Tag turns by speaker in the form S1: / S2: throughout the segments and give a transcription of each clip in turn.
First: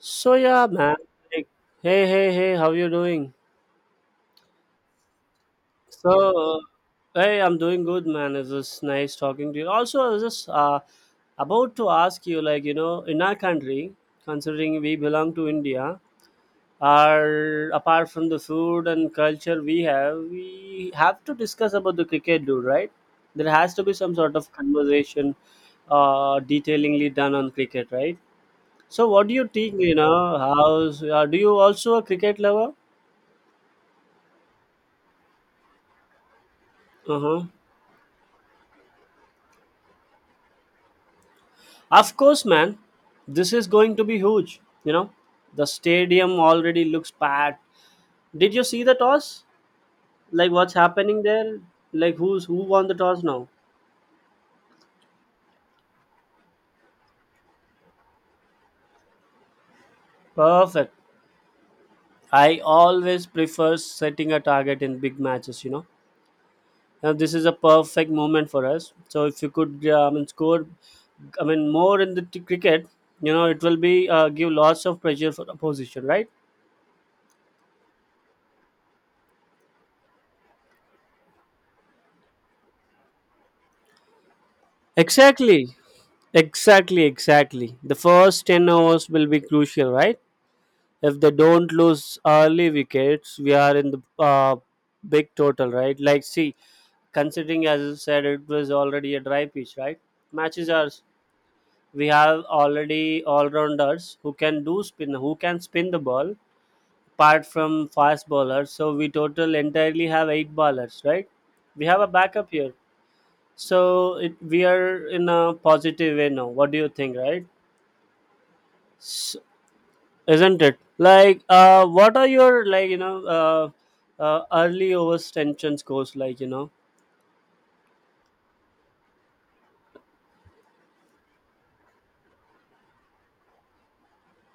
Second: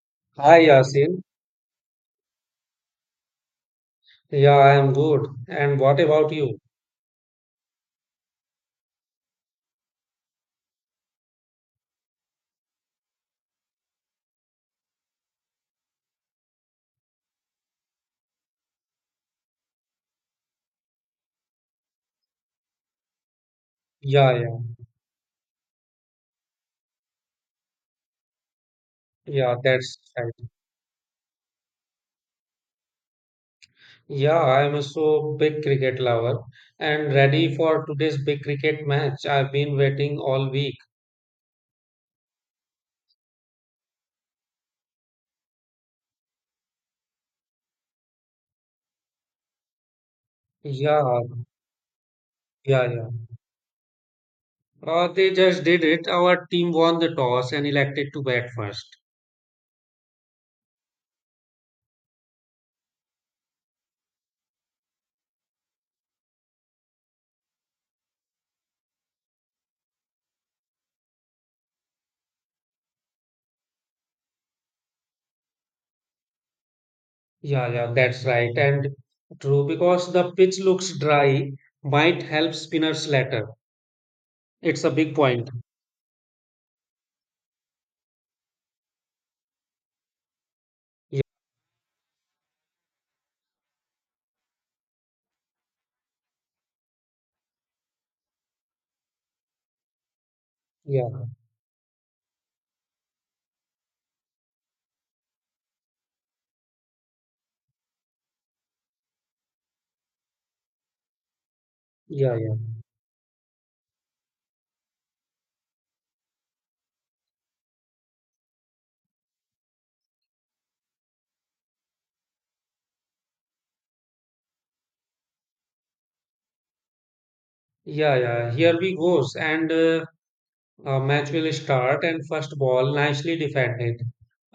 S1: So
S2: Hi
S1: yeah, man.
S2: Yasin.
S1: Like, hey, hey, hey, how you doing?
S2: Yeah, I am good. And what
S1: So,
S2: about
S1: uh,
S2: you?
S1: Hey, I'm doing good, man. It's just nice talking to you. Also, I was just about to ask you, like, you know, in our country, considering we belong to India, our apart from the food and culture we have to discuss about the cricket, dude. Right? There has to be some
S2: Yeah,
S1: sort of
S2: yeah,
S1: conversation, detailingly done on cricket, right? So what do you
S2: yeah,
S1: think, you
S2: that's right.
S1: know, how's, do you also a cricket lover?
S2: Yeah, I am so big cricket lover and
S1: Uh-huh.
S2: ready for today's big cricket match. I've been waiting all week.
S1: Of course, man. This is going to be huge, you know. The stadium already looks packed. Did you see the toss? Like what's
S2: Yeah,
S1: happening there? Like who
S2: yeah,
S1: won the
S2: yeah.
S1: toss now?
S2: They just did it. Our team won the toss and elected to bat first.
S1: Perfect. I always prefer setting a target in big matches, you know. Now this is a perfect moment for us. So if you could, I mean, I mean, more in the cricket, you know, it will be give lots of pressure for opposition, right?
S2: Yeah, yeah, that's right. And true, because the pitch looks dry, might help spinners later. It's a big point.
S1: Exactly, exactly, exactly. The first 10 hours will be crucial, right? If
S2: Yeah,
S1: they don't lose early wickets, we are in the big total, right? Like, see, considering as you said, it was already a dry pitch, right? Matches are
S2: yeah,
S1: We have already all rounders who can do spin, who can spin the ball apart from fast bowlers. So we total entirely have eight bowlers, right? We have a
S2: yeah,
S1: backup
S2: yeah.
S1: here, so we are in a positive way. Now what do you think, right? S Isn't it like what are your, like, you know, uh, early overtension scores, like, you know?
S2: Yeah, yeah, here we goes. And match will start and first ball nicely defended.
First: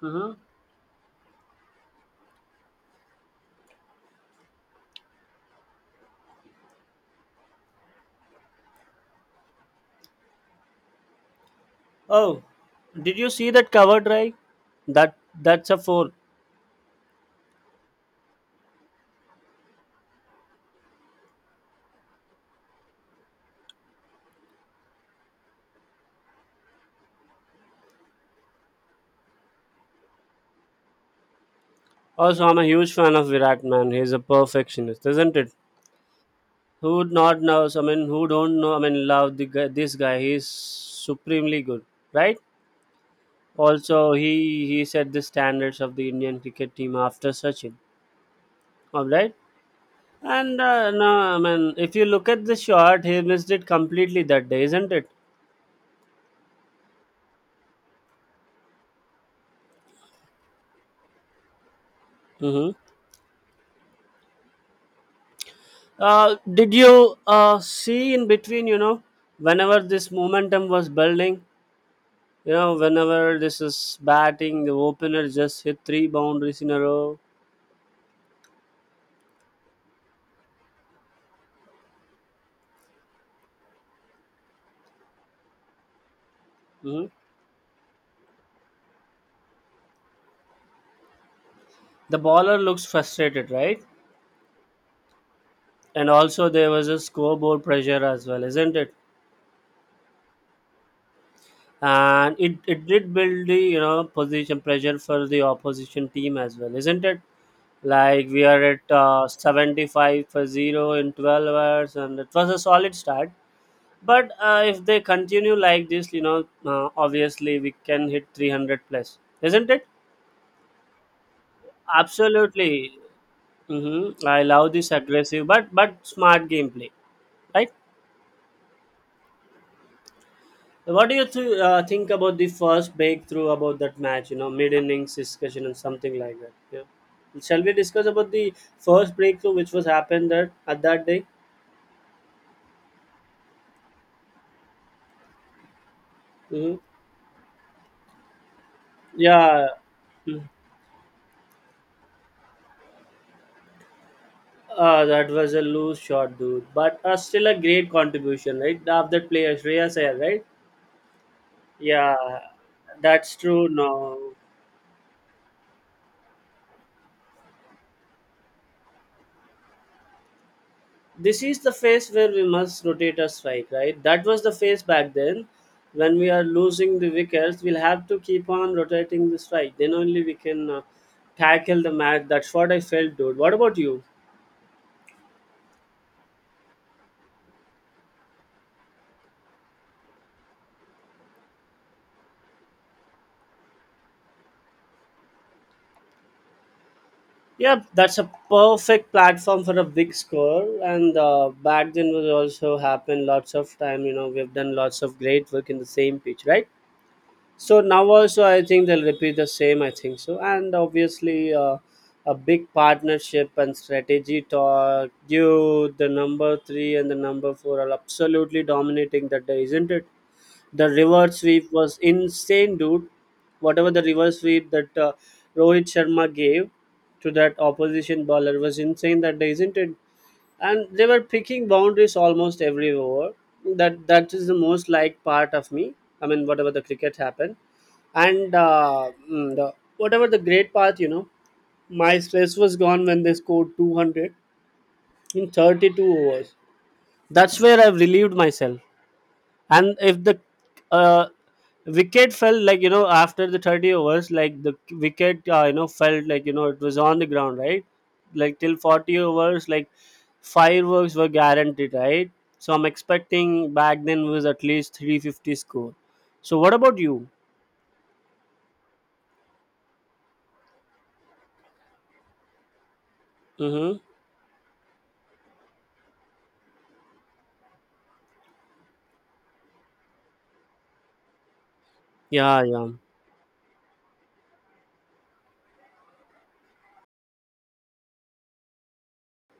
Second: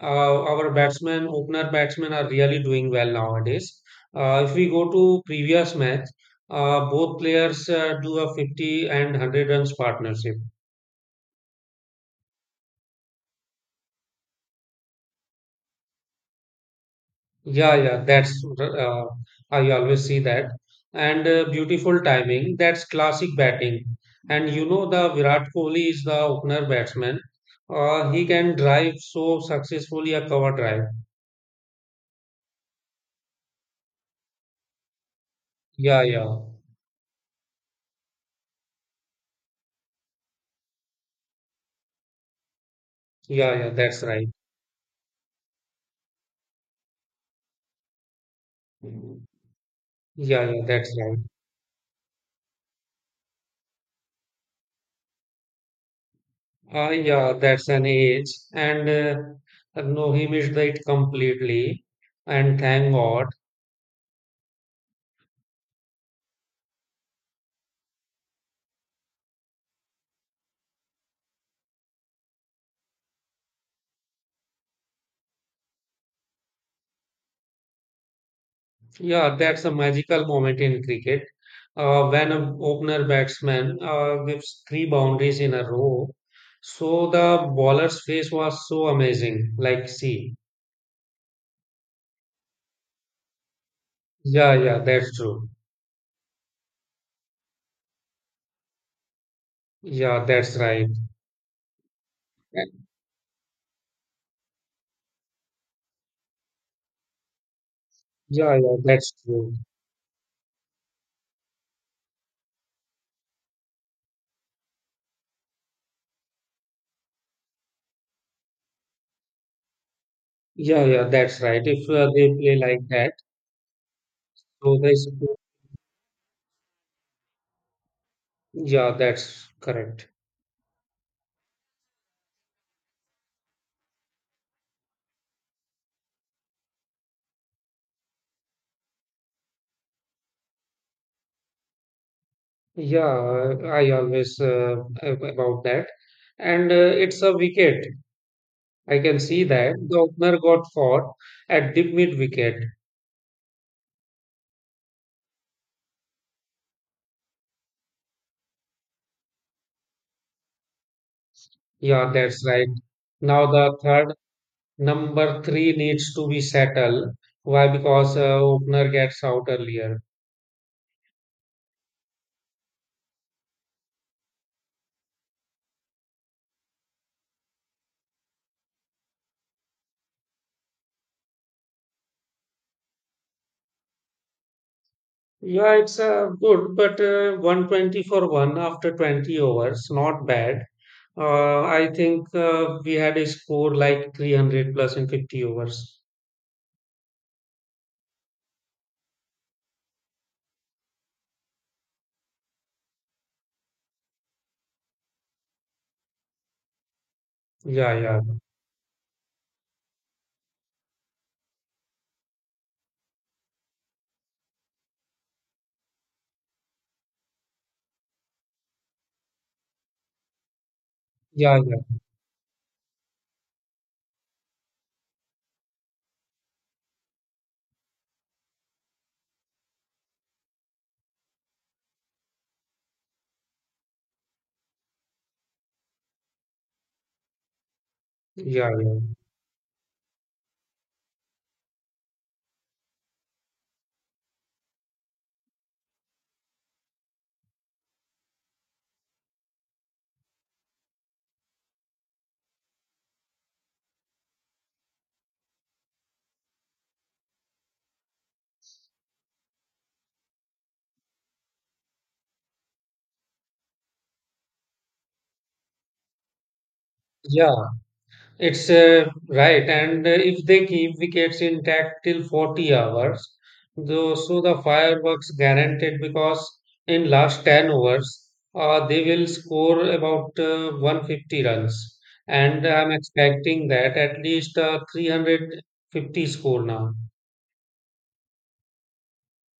S1: Hmm.
S2: our batsmen, opener batsmen are really doing well nowadays. If we go to previous match, both players do a 50 and 100 runs partnership.
S1: Oh, did you see that cover drive? that that's a four.
S2: Yeah, yeah, that's I always see that. And beautiful timing, that's classic batting. And you know, the Virat Kohli is the opener batsman. He can drive so successfully a cover drive.
S1: Also, I'm a huge fan of Virat, man. He's a perfectionist, isn't it?
S2: Yeah, yeah,
S1: Who would not know? I mean, who don't know? I mean, love the guy, this guy. He's supremely good, right?
S2: yeah, yeah, that's
S1: Also,
S2: right.
S1: he set the standards of the Indian cricket team after Sachin. All right.
S2: Yeah,
S1: And
S2: yeah, that's
S1: no,
S2: right.
S1: I mean, if you look at the shot, he missed it completely that day, isn't it?
S2: Yeah, that's an age. And no, he missed it completely. And
S1: Mm-hmm.
S2: thank God.
S1: Did you see in between, you know, whenever this momentum was building, you know, whenever this is batting, the opener just hit three boundaries in a row.
S2: Yeah, that's a magical moment in cricket. When an opener batsman gives three boundaries in a row.
S1: Hmm.
S2: So the bowler's face was so amazing. Like, see,
S1: The baller looks frustrated, right?
S2: yeah, yeah, that's true.
S1: And also, there was a scoreboard pressure as well, isn't it?
S2: Yeah, that's right.
S1: And it did build the, you know, position pressure for the opposition team as well, isn't it? Like we
S2: Yeah,
S1: are
S2: yeah,
S1: at
S2: that's true.
S1: 75 for 0 in 12 hours and it was a solid start. But if they continue like this, you know, obviously we can hit 300 plus, isn't it?
S2: Yeah, yeah, that's right. If they play like
S1: Absolutely.
S2: that,
S1: Mm-hmm. I love
S2: so
S1: this
S2: they,
S1: aggressive but smart gameplay, right.
S2: yeah, that's correct.
S1: What do you think about the first breakthrough about that match? You know, mid innings discussion and something like that. Yeah. Shall we discuss about the first breakthrough which was happened that at that day?
S2: Yeah, I always about that. And
S1: Hmm.
S2: it's a wicket. I can see
S1: Yeah.
S2: that the opener
S1: Mhm.
S2: got caught at deep mid wicket.
S1: That was a loose shot, dude. But still a great contribution, right? Of that player, Shreyas Iyer, right?
S2: Yeah,
S1: Yeah,
S2: that's right.
S1: that's
S2: Now
S1: true.
S2: the third
S1: No,
S2: number three needs to be settled. Why? Because opener gets out earlier.
S1: this is the phase where we must rotate our strike, right? That was the phase back then. When we are losing the wickets, we'll have to keep on rotating the strike. Then only we can tackle the match. That's what I felt, dude. What about you?
S2: Yeah, it's good, but 120 for one after 20 overs, not bad. I think we had a score like 300 plus in 50 overs.
S1: Yeah, that's a perfect platform for a big score. And back then was also happened lots of time. You know, we've done lots of great work in the same pitch, right? So
S2: Yeah,
S1: now
S2: yeah,
S1: also, I think they'll repeat the same. I think so, and obviously, a big partnership and strategy talk. You, the number three and the number four are absolutely dominating that day, isn't it? The reverse
S2: yeah,
S1: sweep
S2: yeah,
S1: was insane, dude. Whatever the reverse sweep that Rohit Sharma gave to that opposition bowler was insane that day, isn't it? And they were picking boundaries almost every over. That is the most like part of me. I mean, whatever the cricket happened. And
S2: yeah, yeah.
S1: whatever the great part, you know, my stress was gone when they scored 200 in 32 overs. That's where I've relieved myself. And if the uh, wicket fell, like, you know, after the 30 overs, like the wicket, you know, felt like, you know, it was on the ground, right? Like till 40 overs, like fireworks were guaranteed, right? So I'm expecting back then was at least 350 score. So what about you?
S2: Yeah, it's right, and if they keep wickets intact till 40 hours,
S1: Mm-hmm.
S2: though, so the fireworks guaranteed because in last 10 overs, they will score about 150 runs,
S1: Yeah,
S2: and
S1: yeah.
S2: I'm expecting that at least 350 score now.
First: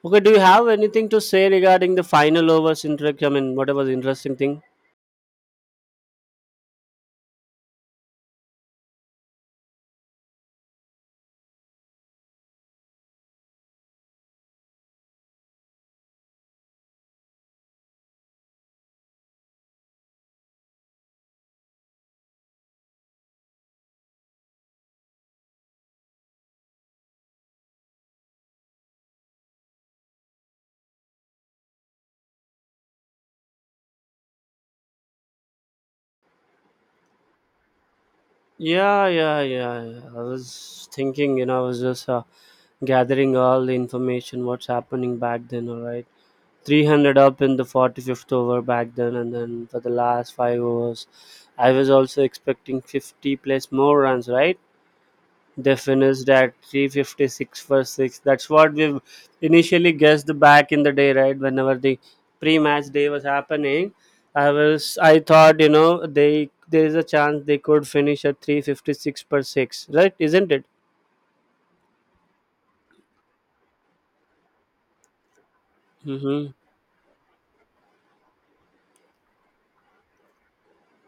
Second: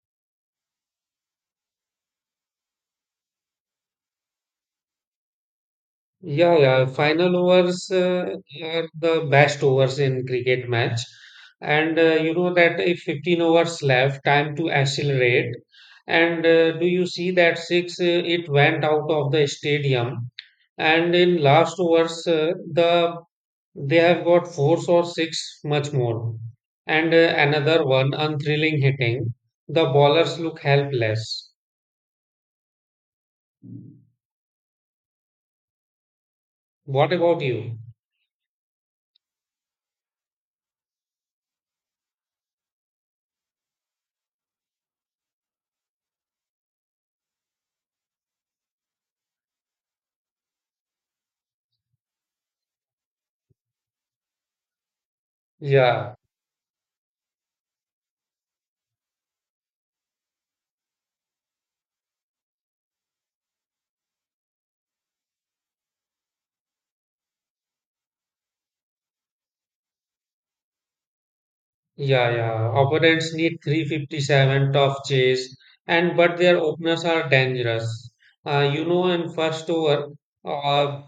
S1: Okay, do you have anything to say regarding the final overs interaction? I mean, whatever the interesting thing.
S2: Yeah, yeah. Final overs are the best overs in cricket match, and you know that if 15 overs left, time to accelerate. And do you see that six? It went out of the stadium, and in last overs, they have got four or six, much more, and another one unthrilling hitting. The bowlers look helpless. What about you?
S1: Yeah, yeah, yeah, yeah. I was thinking, you know, I was just gathering all the information, what's happening back then, all right? 300 up in the 45th over back then, and then for the last five overs, I was also expecting 50 plus more runs, right? They
S2: Yeah.
S1: finished at 356 for 6. That's what we initially guessed back in the day, right? Whenever the pre-match day was happening, I thought, you know, they there is a chance they could finish at 356 per 6, right? Isn't it?
S2: Yeah, yeah. Opponents need 357 tough chase, and but
S1: Mm-hmm.
S2: their openers are dangerous. You know, in first over, uh,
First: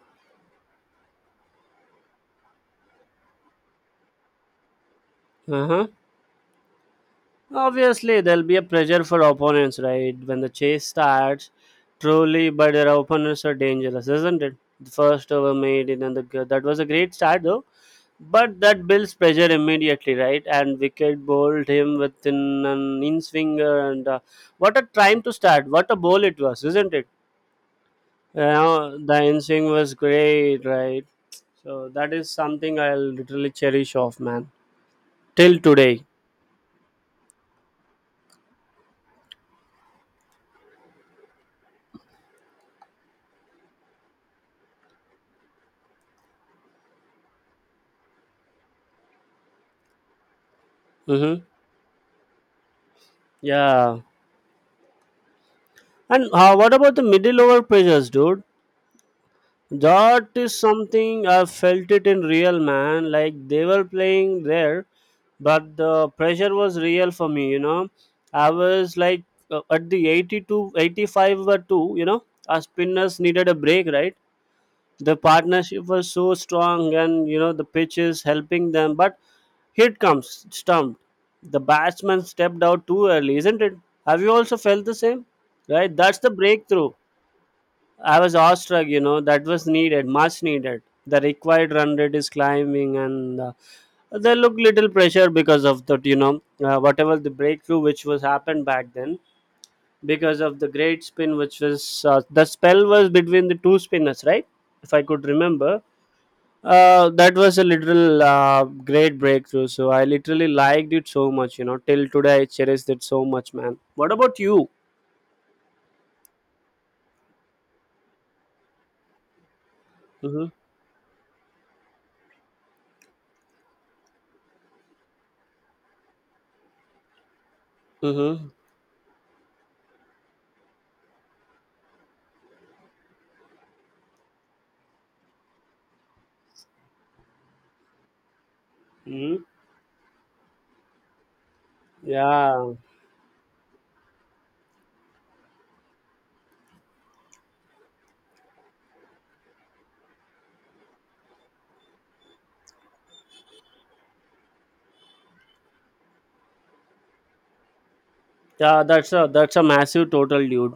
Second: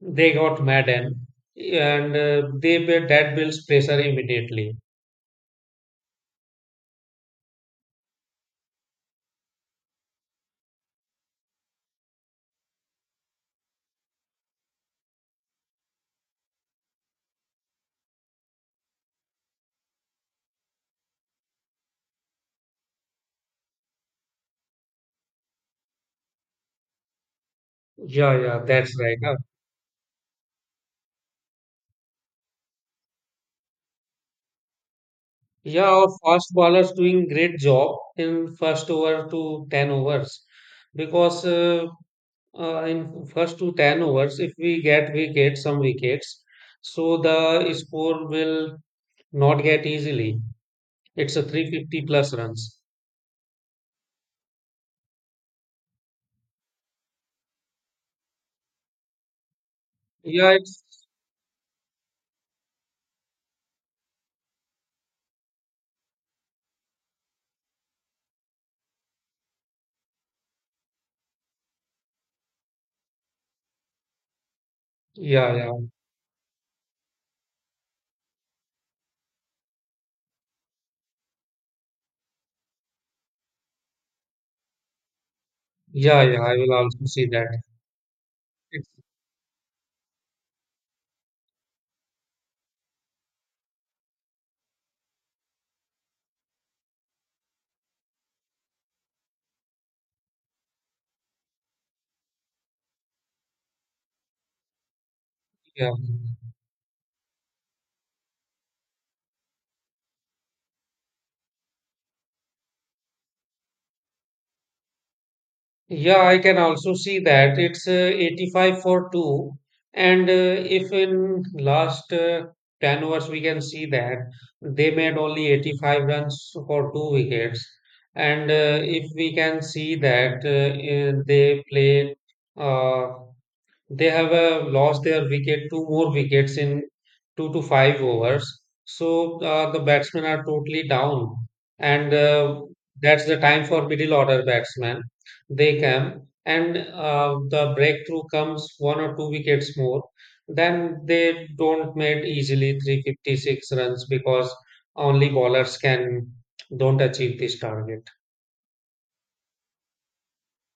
S2: they got Madden, and they built that builds pressure immediately.
S1: Uh-huh. Obviously, there'll be a pressure for opponents, right? When the chase starts, truly, but their opponents are dangerous, isn't it? The first over made it, and that was a great start, though. But that builds pressure immediately, right? And wicket bowled him within an in swinger, and what a time to start! What a bowl it was, isn't it?
S2: Yeah,
S1: You
S2: yeah, that's
S1: know,
S2: right.
S1: the
S2: Uh,
S1: in swing was great, right? So that is something I'll literally cherish off, man, till
S2: yeah,
S1: today.
S2: our fast bowlers doing great job in first over to 10 overs because in first to 10 overs, if we get wickets, some wickets, so the score will not get easily. It's a
S1: Mm-hmm.
S2: 350 plus runs.
S1: Yeah. And what about the middle over pressures, dude? That
S2: Yeah,
S1: is
S2: it's
S1: something I felt it in real, man. Like they were playing there, but the pressure was real for me. You know, I was like at the 82, 85 or two. You know, our spinners needed a break, right? The
S2: yeah, yeah,
S1: partnership was so strong, and you know the pitch is helping them. But here it comes stumped. The batsman stepped out too early, isn't it? Have you also felt the same? Right, that's
S2: yeah,
S1: the
S2: yeah. I will
S1: breakthrough.
S2: also see that.
S1: I was
S2: It's
S1: awestruck, you know, that was needed, much needed. The required run rate is climbing, and they look little pressure because of that, you know, whatever the breakthrough which was happened back then, because of the great spin, which was the spell was between the two spinners, right? If I could remember,
S2: yeah,
S1: that was a literal great breakthrough. So I literally liked it so much, you know, till today I cherished it so much, man. What about you?
S2: yeah. I can also see that it's 85 for two. And
S1: Mm-hmm.
S2: if in last 10 overs we can see that they made only 85 runs for two wickets. And
S1: Mm-hmm.
S2: if we can see that uh, they have lost their wicket, two more wickets in two to five overs. So
S1: Mm-hmm.
S2: the batsmen are totally down, and
S1: Yeah.
S2: that's the time for middle order batsmen. They come and the breakthrough comes one or two wickets more. Then they don't make easily 356 runs because only bowlers can don't achieve this target.
S1: Yeah, that's a massive total, dude.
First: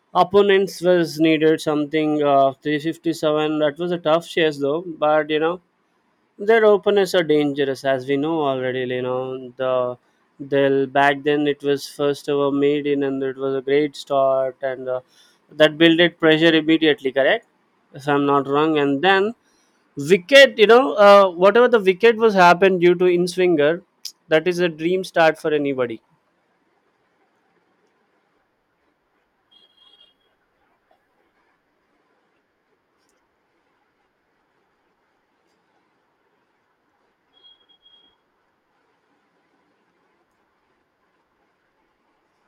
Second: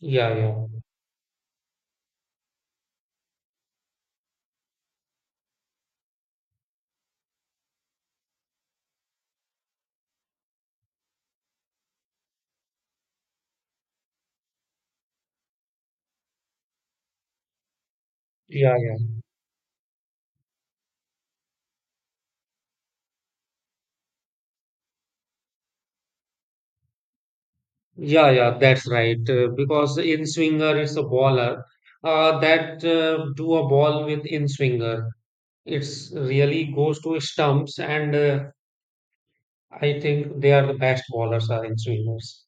S2: Yeah, yeah,
S1: Opponents was needed something 357. That was a tough chase though, but you know their openers are dangerous as we know already. You know the they'll back then it was first over made in and it was a great start and that builded pressure immediately. Correct, if I'm not
S2: yeah,
S1: wrong.
S2: yeah.
S1: And then wicket, you know, whatever the wicket was happened due to in swinger, that is a dream start for anybody.
S2: Yeah, yeah, that's right. Because in swinger is a baller. That do a ball with in swinger. It's really goes to stumps, and I think they are the best ballers are in swingers.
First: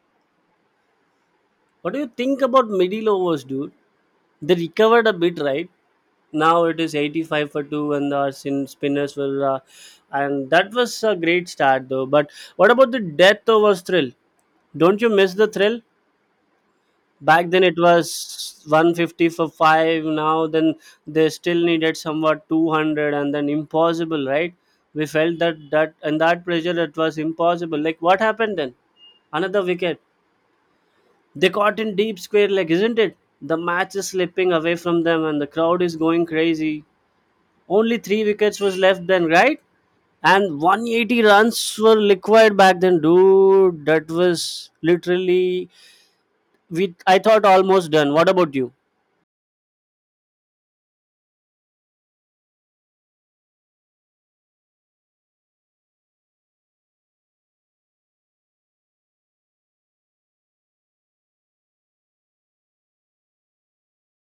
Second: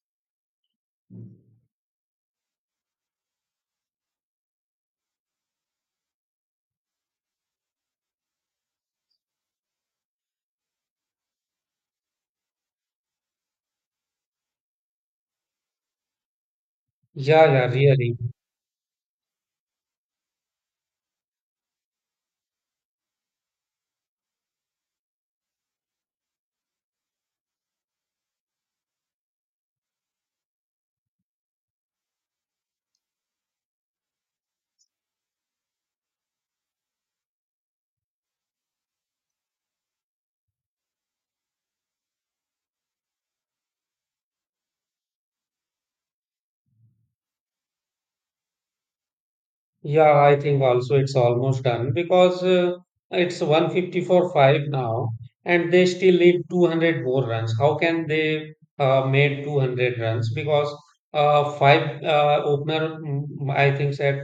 S1: What do you think about middle overs, dude? They recovered a bit, right? Now it is 85 for 2 and the sin spinners were... and that was a great start, though. But what about the death overs thrill? Don't you miss the thrill?
S2: Yeah,
S1: Back then
S2: yeah,
S1: it
S2: really.
S1: was 150 for 5. Now then they still needed somewhat 200 and then impossible, right? We felt that that and that pressure it was impossible. Like what happened then? Another wicket. They caught in deep square leg, isn't it? The match is slipping away from them and the crowd is going crazy. Only three wickets was left then, right? And 180 runs were required back then, dude. That was literally we I thought almost done. What about you?
S2: Yeah, I think also it's almost done because it's 154/5 now and they still need 200 more runs. How can they made 200 runs? Because five opener, I think said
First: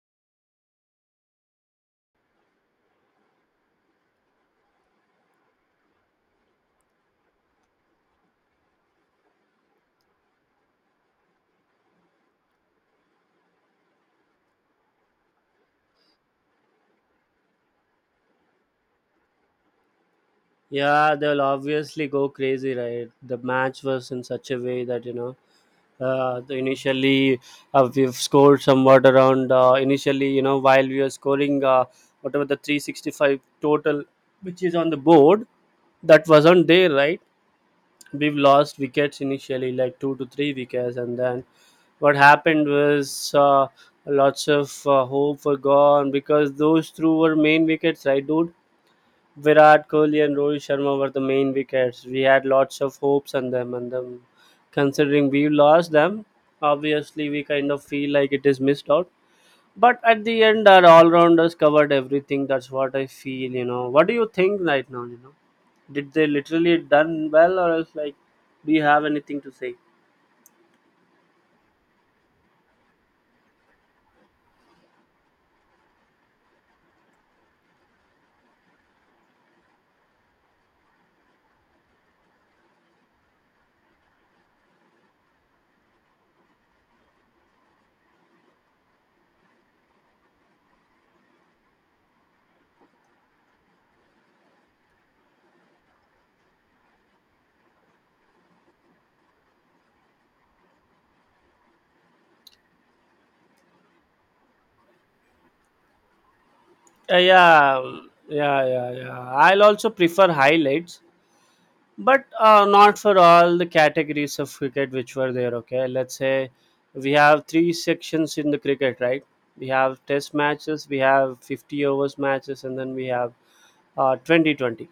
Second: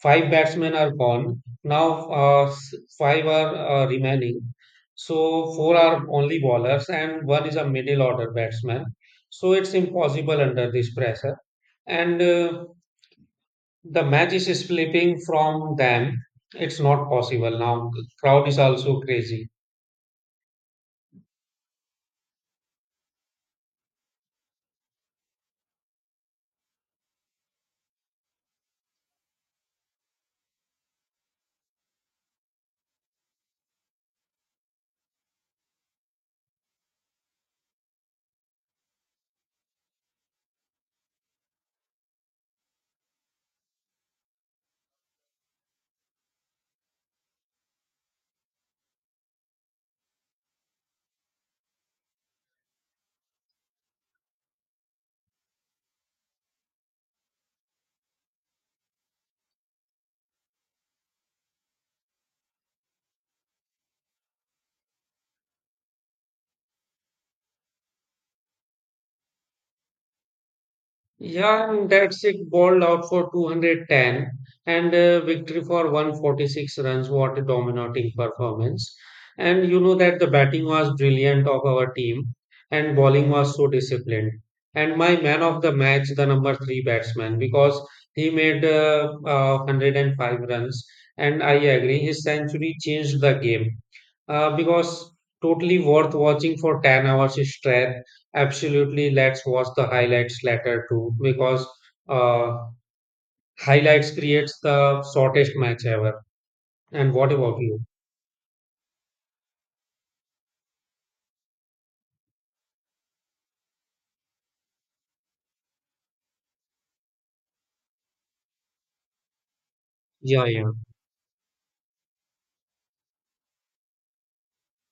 S2: five batsmen are gone. Now five are remaining. So four are only bowlers and one is a middle order batsman. So it's impossible under this pressure. And the match is slipping from them. It's not possible now. The crowd is also crazy.
S1: Yeah, they'll obviously go crazy, right? The match was in such a way that you know, the initially we've scored somewhat around. Initially, you know, while we were scoring, whatever the 365 total, which is on the board, that wasn't there, right? We've lost wickets initially, like two to three wickets, and then what happened was lots of hope were gone because those two were main wickets, right, dude? Virat Kohli and Rohit Sharma were the main wickets. We had lots of hopes on them, and them. Considering we lost them, obviously we kind of feel like it is missed out. But at the end, our all-rounders covered everything. That's what I feel. You know, what do you think right now? You know, did they literally done well, or else like, do you have anything to say?
S2: Yeah, and that's it. Bowled out for 210 and victory for 146 runs. What a dominating performance. And you know that the batting was brilliant of our team and bowling was so disciplined. And my man of the match, the number three batsman, because he made 105 runs. And I agree, his century changed the game because totally worth watching for 10 hours straight. Absolutely, let's watch the highlights later too because uh, highlights creates the shortest match ever. And what about
S1: Yeah,
S2: you?
S1: yeah, yeah, yeah. I'll also prefer highlights, but not for all the categories of cricket which were there. Okay, let's say we have three sections in the cricket, right? We have test
S2: Yeah, yeah,
S1: matches, we have 50 overs matches, and then we have twenty twenty.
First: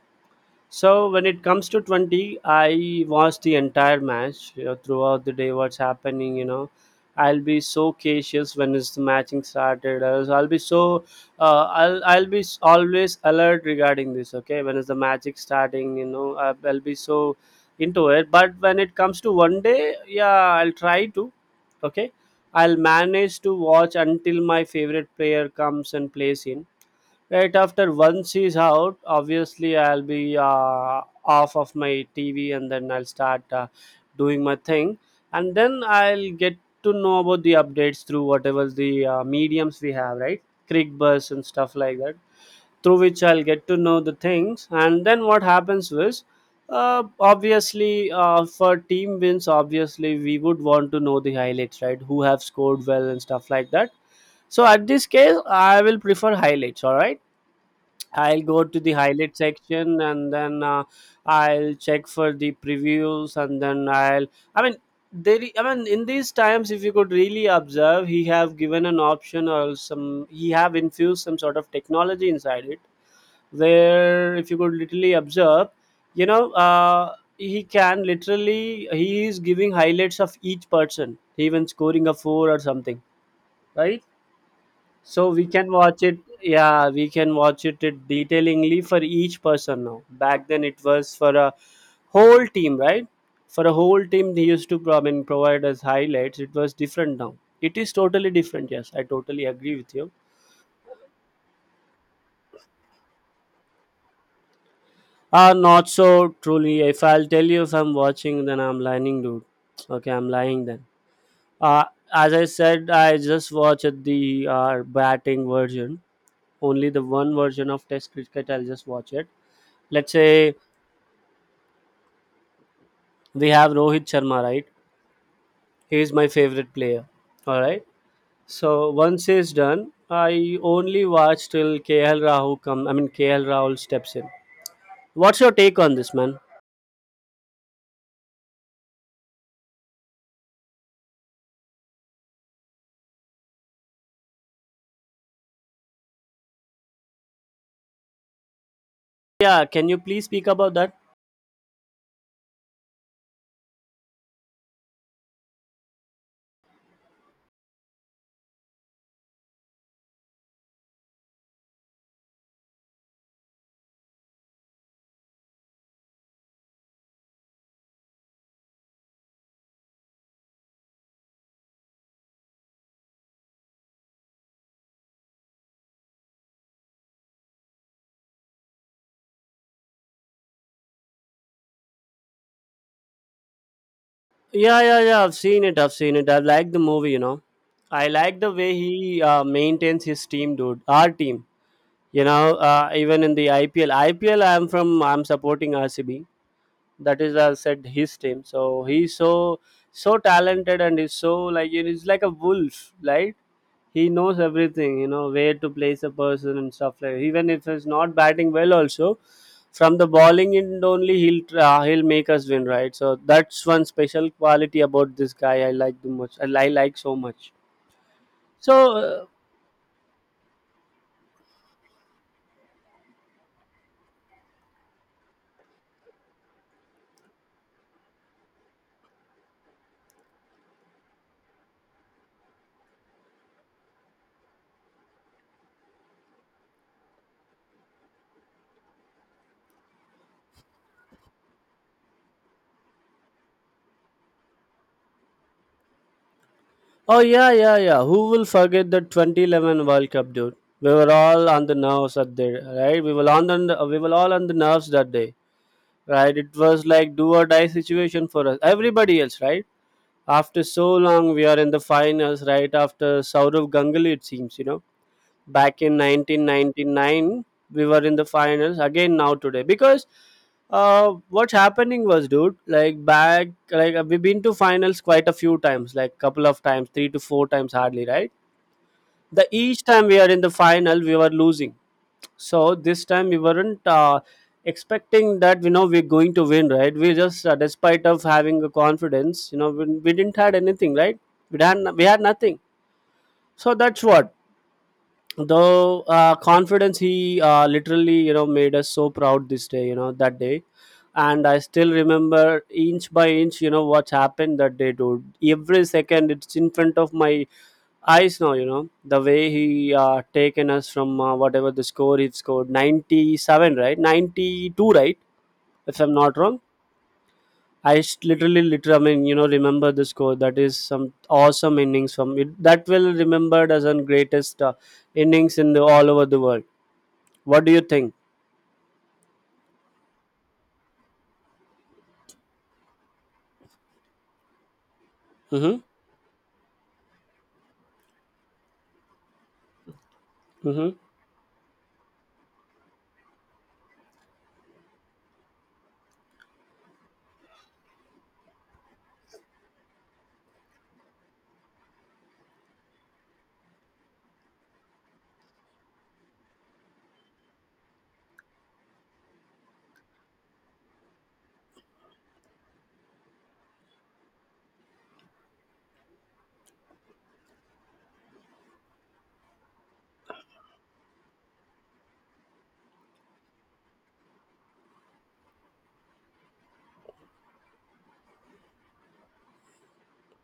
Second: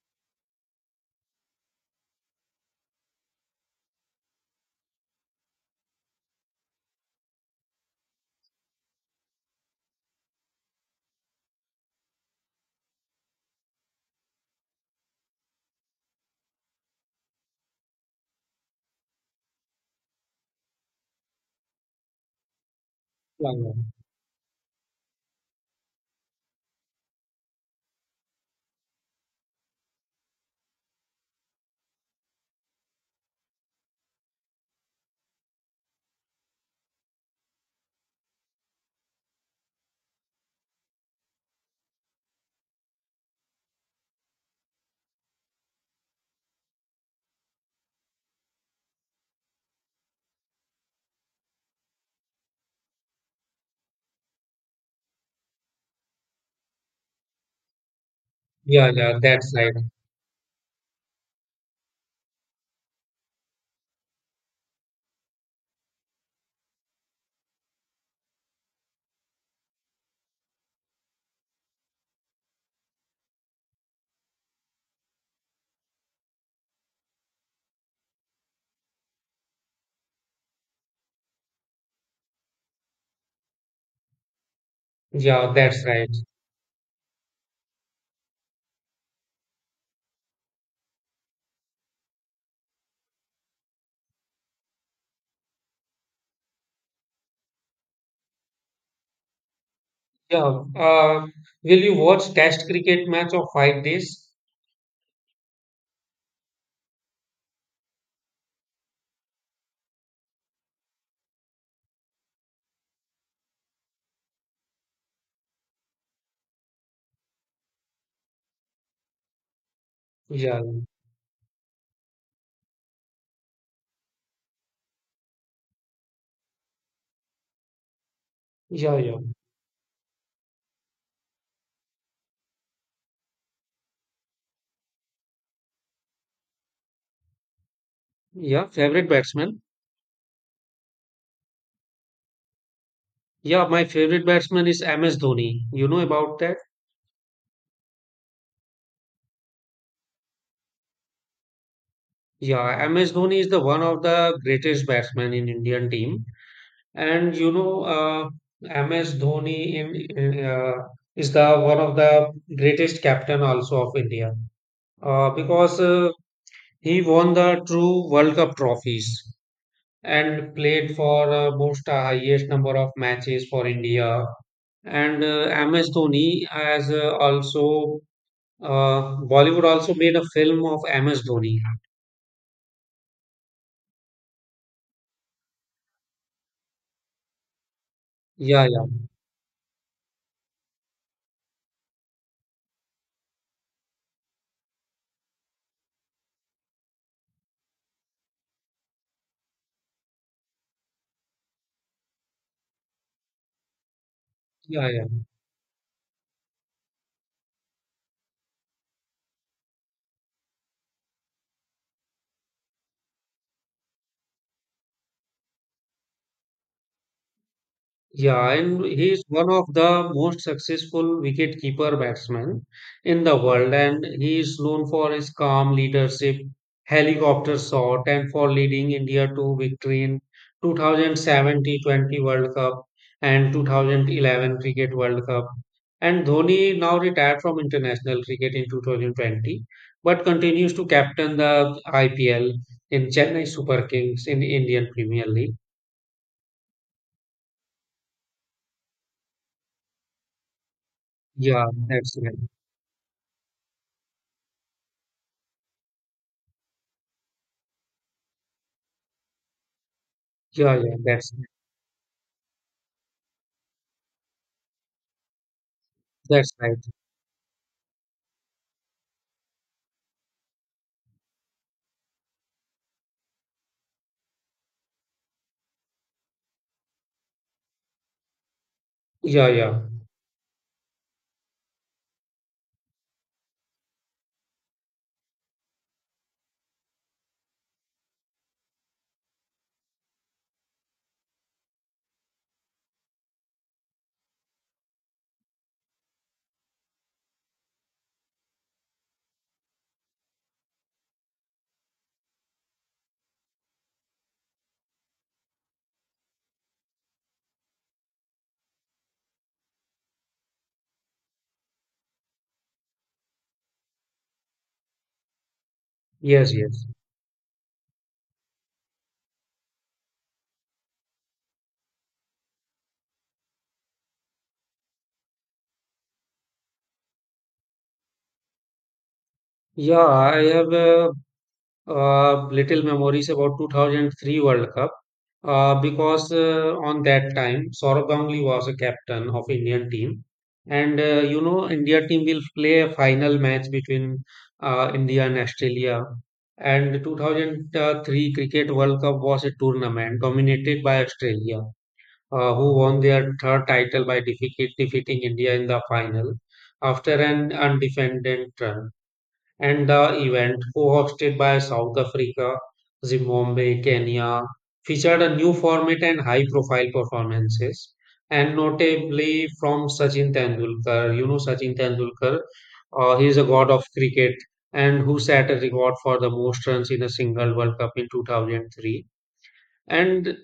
S1: So when it comes to 20, I watched the entire match, throughout the day. What's happening, you know? I'll be so cautious when is the matching started. I'll be always alert regarding this. Okay, when is the magic starting? You know, I'll be so into it. But when it comes to one day, yeah, I'll try to. Okay, I'll manage
S2: yeah,
S1: to watch until my favorite player comes and plays in. Right after once he's out, obviously I'll be off of my TV, and then I'll start doing my thing. And then I'll get to know about the updates through whatever the mediums we have, right? Creek bus and stuff like that, through which I'll get to know the things. And then what happens was, obviously, for team wins, obviously we would want to know the highlights, right? Who have scored well and stuff like that. So at this case, I will prefer highlights. All right, I'll go to
S2: yeah,
S1: the
S2: yeah. yeah,
S1: highlight
S2: that's right.
S1: section, and then I'll check for the previews, and then I mean, there, I mean, in these times, if you could really observe, he have given an option, or some he have infused some sort of technology inside it, where if you could literally observe, you know, he can literally he is giving highlights of each person even scoring a 4 or something, right? So we
S2: Yeah,
S1: can
S2: that's
S1: watch
S2: right.
S1: it. Yeah, we can watch it detailingly for each person now. Back then, it was for a whole team, right? For a whole team, they used to I mean, provide us highlights. It was different now. It is totally different. Yes, I totally agree with you.
S2: Yeah. Will you watch Test cricket match of 5 days?
S1: Not so truly. If I'll tell you if I'm watching, then I'm lying, dude. Okay, I'm lying then. Uh, as I said, I just watched the batting version. Only the one version of Test cricket, I'll just watch it. Let's say
S2: Yeah,
S1: we have Rohit Sharma, right? He is my favorite player. All right. So
S2: yeah, yeah,
S1: once he's done, I only watch till KL Rahul come. I mean KL Rahul steps in. What's your take on this, man?
S2: yeah. Favorite batsman? Yeah, my favorite batsman is MS Dhoni. You know about that?
S1: Yeah, can you please speak about that?
S2: Yeah, MS Dhoni is the one of the greatest batsmen in Indian team. And you know, MS Dhoni is the one of the greatest captain also of India because he won the true World Cup trophies and played for most highest number of matches for India. And MS Dhoni has also Bollywood also made a film of MS Dhoni.
S1: Yeah, yeah, yeah. I've seen it. I've seen it. I like the movie. You know, I like the
S2: Yeah,
S1: way
S2: yeah,
S1: he maintains his team, dude. Our team. You know, even in the IPL. IPL, I'm from. I'm supporting RCB. That is, I said his team, so he's so talented, and he's so, like, it is like a wolf, right? He knows
S2: yeah,
S1: everything,
S2: yeah.
S1: you know, where to place a person and stuff like, even if he's not batting well also, from the bowling end only, he'll try, he'll make us win, right? So that's one special quality about this guy. I like the much. I like so much.
S2: Yeah, and
S1: so
S2: he is
S1: uh,
S2: one of the most successful wicketkeeper batsmen in the world, and he is known for his calm leadership, helicopter shot, and for leading India to victory in 2007 T20 World Cup and 2011 Cricket World Cup. And Dhoni now retired from international cricket in 2020, but continues to captain the IPL in Chennai Super Kings in Indian Premier League.
S1: oh yeah, yeah, yeah, who will forget the 2011 World Cup, dude? We were all
S2: Yeah,
S1: on the nerves
S2: that's right.
S1: that day, right? We were all on the nerves that day, right? It was like do or die situation for us, everybody else, right? After
S2: Yeah,
S1: so
S2: yeah, that's
S1: long we
S2: right.
S1: are in the finals, right? After Saurav Ganguly, it seems, you know, back in
S2: That's right.
S1: 1999, we were in the finals again now today, because what's happening was, dude, like back like, we've been to finals quite a few times, like couple of times, three to four times, hardly, right? The
S2: Yeah, yeah.
S1: each time we are in the final, we were losing. So this time we weren't expecting that, you know, we're going to win, right? We just Despite of having a confidence, you know, we didn't had anything, right? We had nothing. So that's what the confidence he literally, you know, made us so proud this day, you know, that day. And I still remember inch by inch, you know, what's happened that day, dude. Every second it's in front of my eyes now, you know, the way he taken us from whatever the score, he scored 97, right? 92, right? If I'm not
S2: Yes,
S1: wrong.
S2: yes.
S1: Literally, literally, I mean, you know, remember the score. That is some awesome innings from it. That will remembered as one greatest innings in the all over the world. What do you think?
S2: Yeah, I have little memories about 2003 World Cup uh,
S1: Mm-hmm.
S2: because uh, on that time Saurabh Ganguly was a captain of Indian team,
S1: Mm-hmm.
S2: and you know India team will play a final match between India and Australia. And 2003 Cricket World Cup was a tournament dominated by Australia. Who won their third title by defeating India in the final after an undefended run. And the event, co-hosted by South Africa, Zimbabwe, Kenya, featured a new format and high-profile performances, and notably from Sachin Tendulkar. You know Sachin Tendulkar, he is a god of cricket and who set a record for the most runs in a single World Cup in 2003 and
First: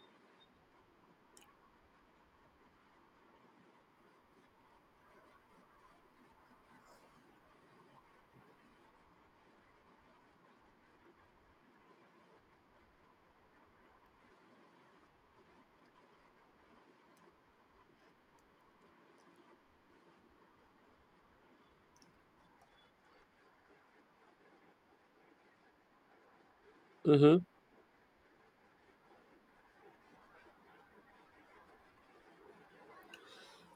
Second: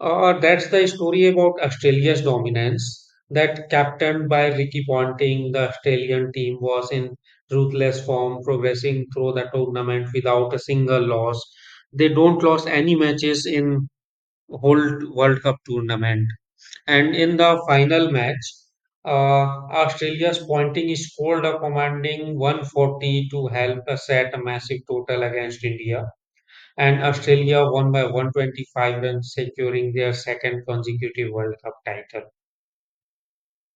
S2: that's the story about Australia's dominance. That captained by Ricky Ponting, the Australian team was in ruthless form, progressing through the tournament without a single loss. They don't lost any matches in whole World Cup tournament. And in the final match, Australia's Ponting scored a commanding 140 to help set a massive total against India and
S1: Mm-hmm.
S2: Australia won by 125 runs, securing their second consecutive World Cup title.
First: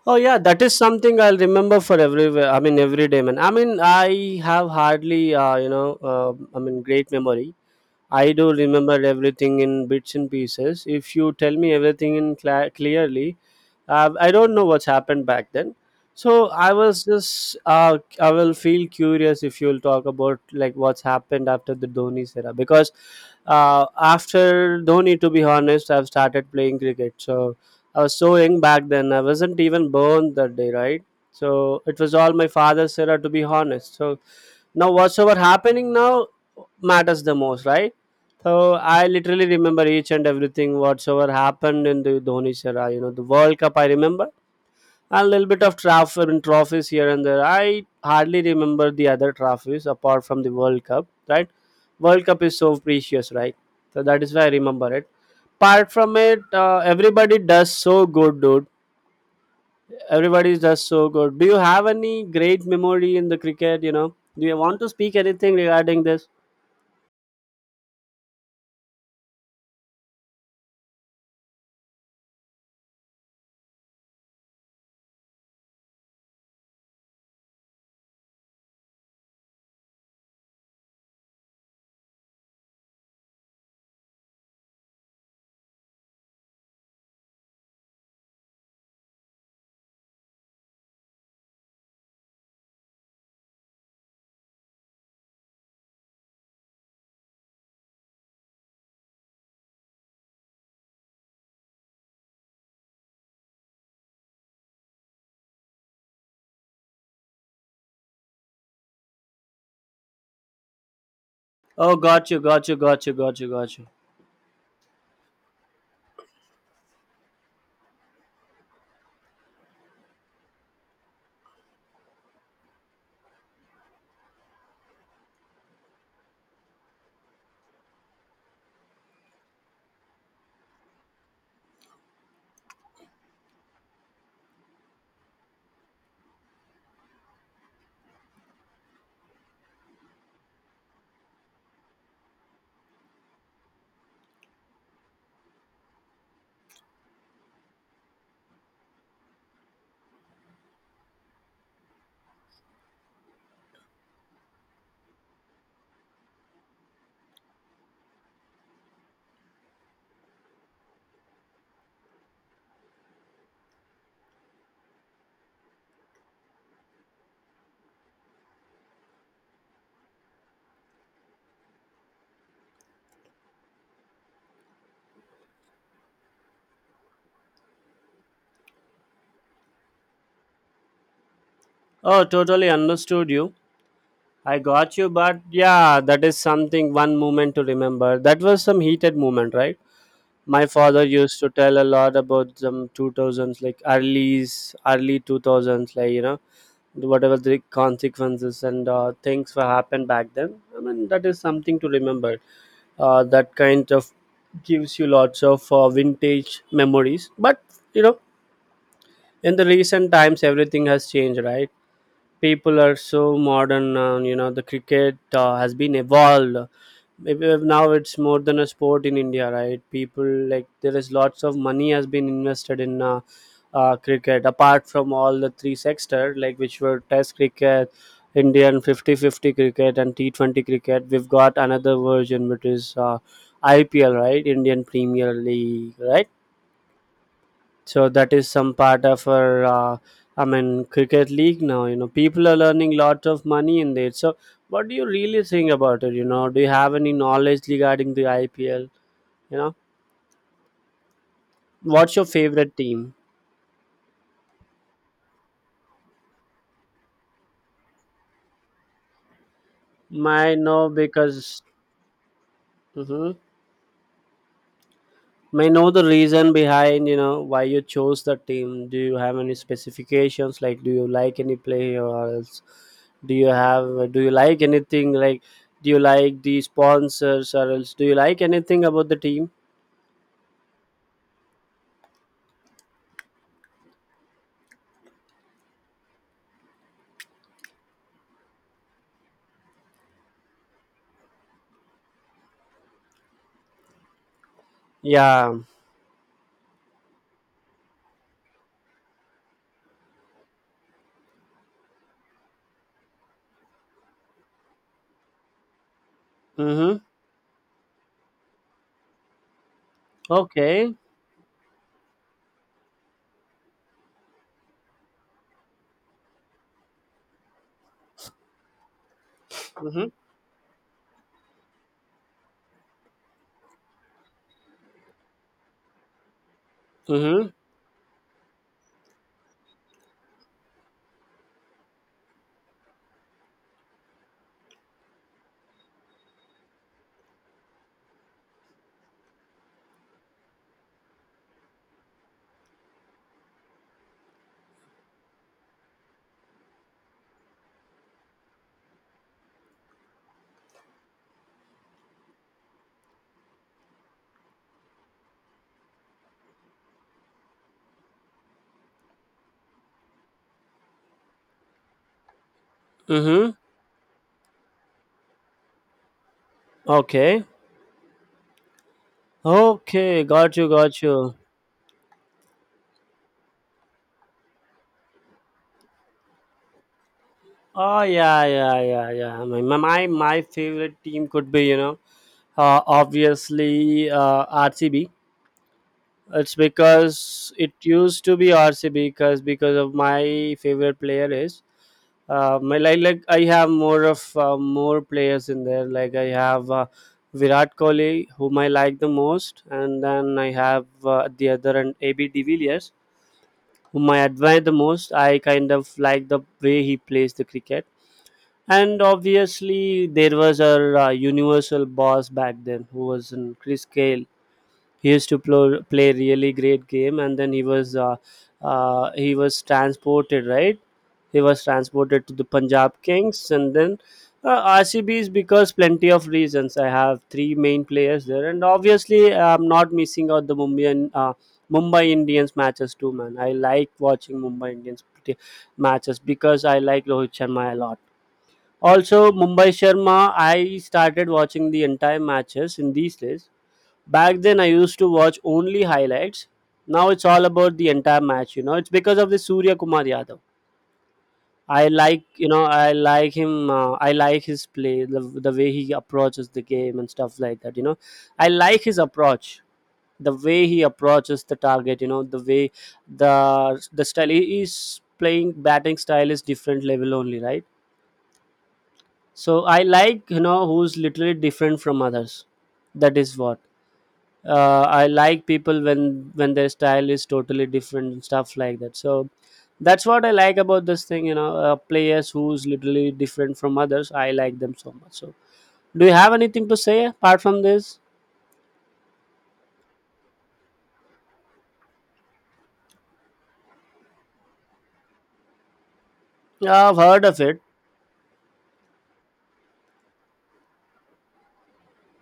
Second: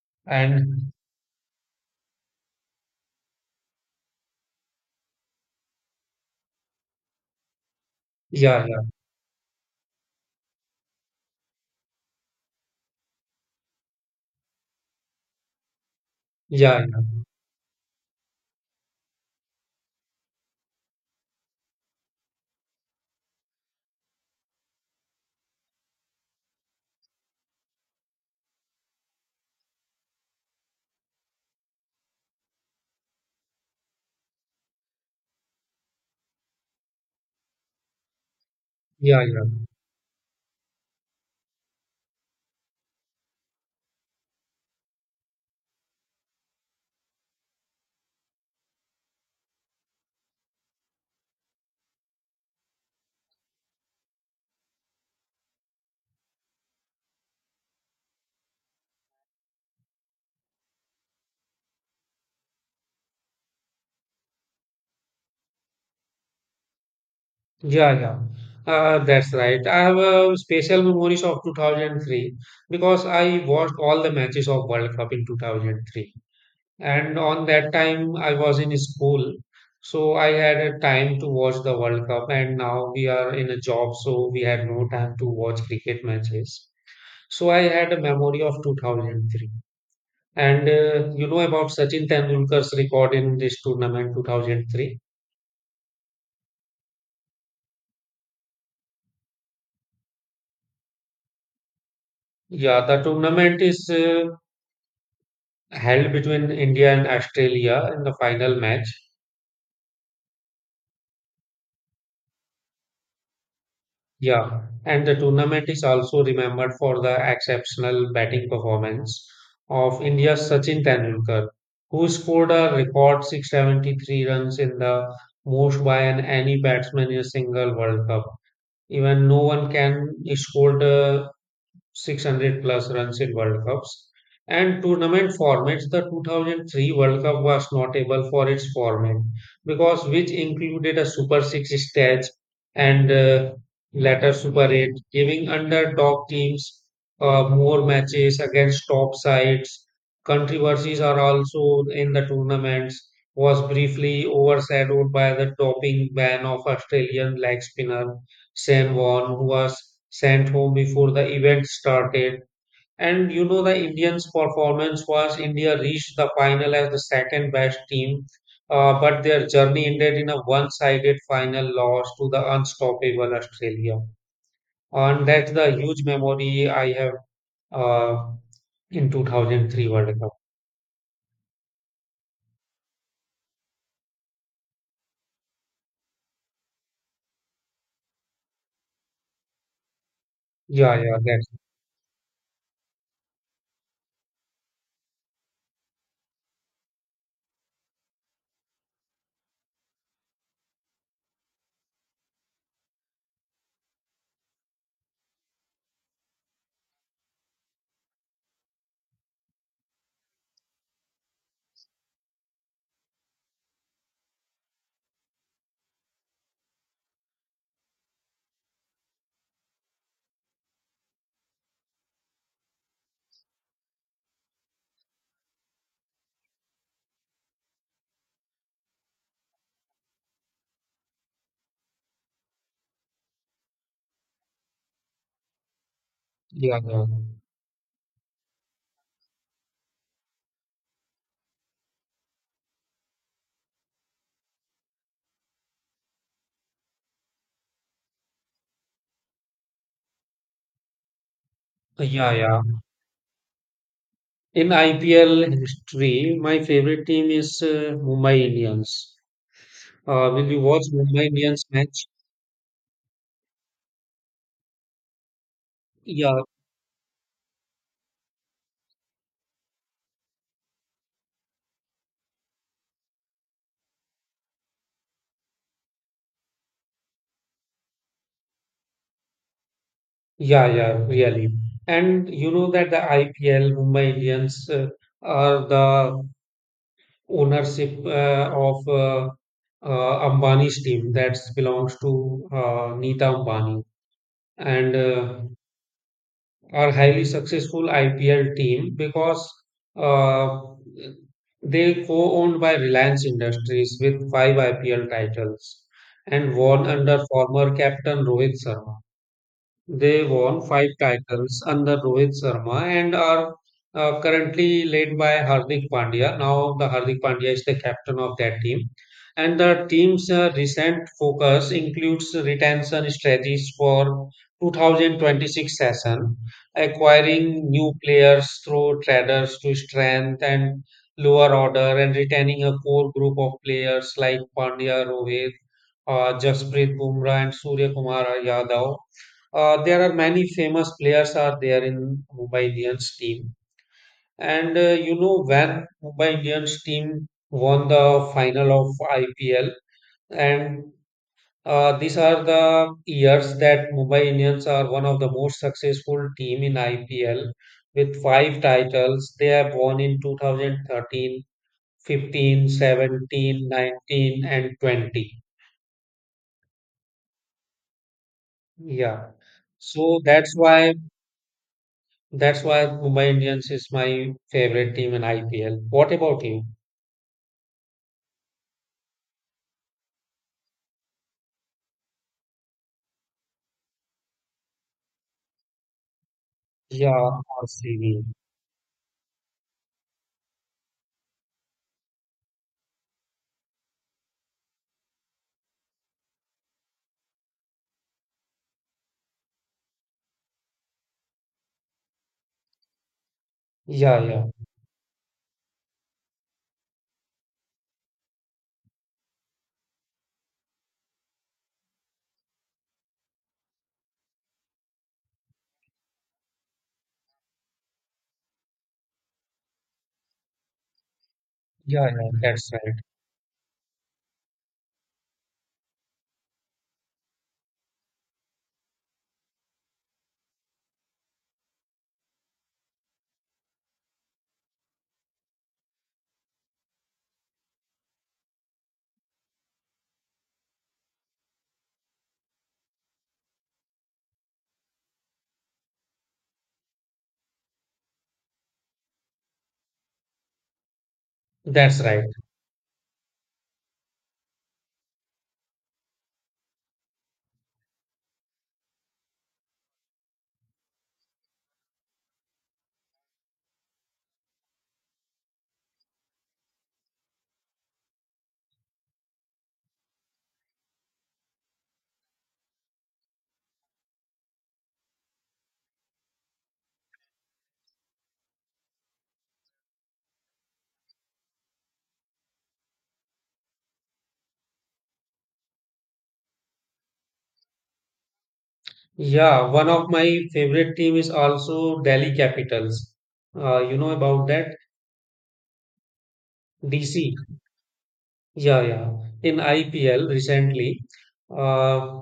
S1: Oh yeah, that is
S2: And
S1: something I'll remember for every. I mean, every day, man. I mean, I have hardly, you know, I mean, great memory. I do
S2: yeah,
S1: remember everything in bits and pieces. If you tell me everything in cla clearly, I don't know what's happened back then. So
S2: yeah, yeah,
S1: I will feel curious if you'll talk about like what's happened after the Dhoni era, because after Dhoni, to be honest, I've started playing cricket. So I was so young back then. I wasn't even born that day, right? So it was all my father's era, to be honest. So now whatsoever happening now matters the most, right? So I
S2: yeah, yeah,
S1: literally remember each and everything whatsoever happened in the Dhoni era. You know, the World Cup I remember, and a little bit of transfer and trophies here and there. I hardly remember the other trophies apart from the World Cup. Right, World Cup is so precious, right? So that is why I remember it. Apart from it, everybody does so good, dude. Everybody does so good. Do you have any great memory in the cricket? You know, do you want to speak anything regarding this?
S2: yeah, yeah. yeah. That's right. I have special memories of 2003 because I watched all the matches of World Cup in 2003. And on that time, I was in school, so I had a time to watch the World Cup. And now we are in a job, so we had no time to watch cricket matches. So I had a memory of 2003. And you know about Sachin Tendulkar's record in this tournament 2003? Yeah, the tournament is held between India and Australia in the final match.
S1: Oh, got you, got you, got you, got you, got you.
S2: Yeah, and the tournament is also remembered for the exceptional batting performance of India's Sachin Tendulkar, who scored a record 673 runs in the most by an any batsman in a single World Cup even no one can score the 600 plus runs in World Cups. And tournament formats, the 2003 World Cup was notable for its format because which included a Super 6 stage and later Super 8, giving underdog teams more matches against top sides. Controversies are also in the tournaments, was briefly overshadowed by the doping ban of Australian leg spinner San Juan, who was sent home before the event started. And you know, the Indians' performance was India reached the final as the second best team, but their journey ended in a one sided final loss to the unstoppable Australia. And that's the huge memory I have uh, in 2003 World Cup.
S1: Oh, totally understood you. I got you, but yeah, that is something one moment to remember. That was some heated moment, right? My
S2: Yeah,
S1: father
S2: yeah,
S1: used
S2: that's,
S1: to tell a lot about some 2000s, like early, early 2000s, like, you know, whatever the consequences and things were happened back then. I mean, that is something to remember. That kind of gives you lots of vintage memories. But, you know, in the recent times, everything has changed, right? People are so modern now, you know, the cricket has been evolved. Maybe now it's more than a sport in India, right? People like there is lots of money has been invested in cricket, apart from all the three sector like which were Test cricket, Indian 50 50 cricket, and T20 cricket. We've got another version which is IPL, right? Indian Premier League, right?
S2: yeah, yeah.
S1: So that is some part of our I mean cricket league now, you know, people are learning lots of money in there. So what do you really think about it? You know, do you have any knowledge regarding the IPL? You know, what's your
S2: Yeah, yeah.
S1: favorite team?
S2: In IPL history, my favorite team is Mumbai Indians. Will
S1: My,
S2: you watch
S1: no,
S2: Mumbai
S1: because.
S2: Indians match?
S1: Mhm. May know the
S2: Yeah,
S1: reason behind, you know, why you chose the team. Do you have any specifications? Like, do you like any player, or else do you have? Do you like anything? Like, do you like the sponsors, or else do you like anything about the team?
S2: yeah, yeah, really. And you know that the IPL, Mumbai Indians, are the ownership of Ambani's team that belongs to Nita Ambani and
S1: Yeah.
S2: are highly successful IPL team because uh, they co-owned by Reliance Industries with five IPL titles and won
S1: Mm-hmm.
S2: under former captain Rohit Sharma. They won five
S1: Okay.
S2: titles under Rohit Sharma and are currently led by Hardik Pandya. Now the Hardik Pandya is the captain of that team. And the
S1: Mm-hmm.
S2: team's recent focus includes retention strategies for 2026 session,
S1: Mm-hmm.
S2: acquiring new players through traders to strength and lower order and retaining a core group of players like Pandya, Rohit, Jasprit Bumrah and Surya Kumar Yadav there are many famous players are there in Mumbai Indians team. And you know when Mumbai Indians team won the final of IPL, and these are the years that Mumbai Indians are one of the most successful team in IPL with five titles. They have won in 2013, 15,
S1: Mm-hmm.
S2: 17, 19, and 20.
S1: Okay.
S2: Yeah. So
S1: Okay. Got you. Got you.
S2: That's why Mumbai Indians is my favorite team in IPL. What about you?
S1: Oh yeah, yeah, yeah, yeah. I mean, my favorite team could be, you know, obviously RCB. It's
S2: Yeah,
S1: because it
S2: RCB.
S1: used to be RCB because of my favorite player is. My like I have more of more players in there. Like I have Virat Kohli, whom I like the most, and then I have at the other end AB de Villiers, whom I
S2: Yeah, yeah,
S1: admire the most. I kind of like the way he plays the cricket, and obviously there was our universal boss back then, who was in Chris Gayle. He used to play really great game, and then he was transported, right? He was
S2: yeah,
S1: transported
S2: yeah.
S1: to the
S2: That's right.
S1: Punjab Kings, and then RCB's because plenty of reasons, I have three main players there. And obviously I'm not missing out the Mumbai, and Mumbai Indians matches too, man. I like watching Mumbai Indians matches because I like Rohit Sharma a lot. Also Mumbai Sharma. I started watching the entire matches in these days. Back then, I used to watch only highlights. Now it's all about the entire match. You know, it's because of the Surya Kumar Yadav. I
S2: That's
S1: like,
S2: right.
S1: you know, I like him. I like his play, the way he approaches the game and stuff like that. You know, I like his approach, the way he approaches the target, you know, the way the style he is playing, batting style is different level only, right? So I like, you know, who's literally different from others. That is what. I like people when their style is totally different and stuff like that. So that's what I like about this thing. You know, players who's literally different from others. I like them so much. So do you have anything to say apart from this?
S2: Yeah, one of my favorite team is also Delhi Capitals. You know about that?
S1: Yeah, I've heard
S2: DC.
S1: of it.
S2: Yeah, yeah. In IPL recently, uh,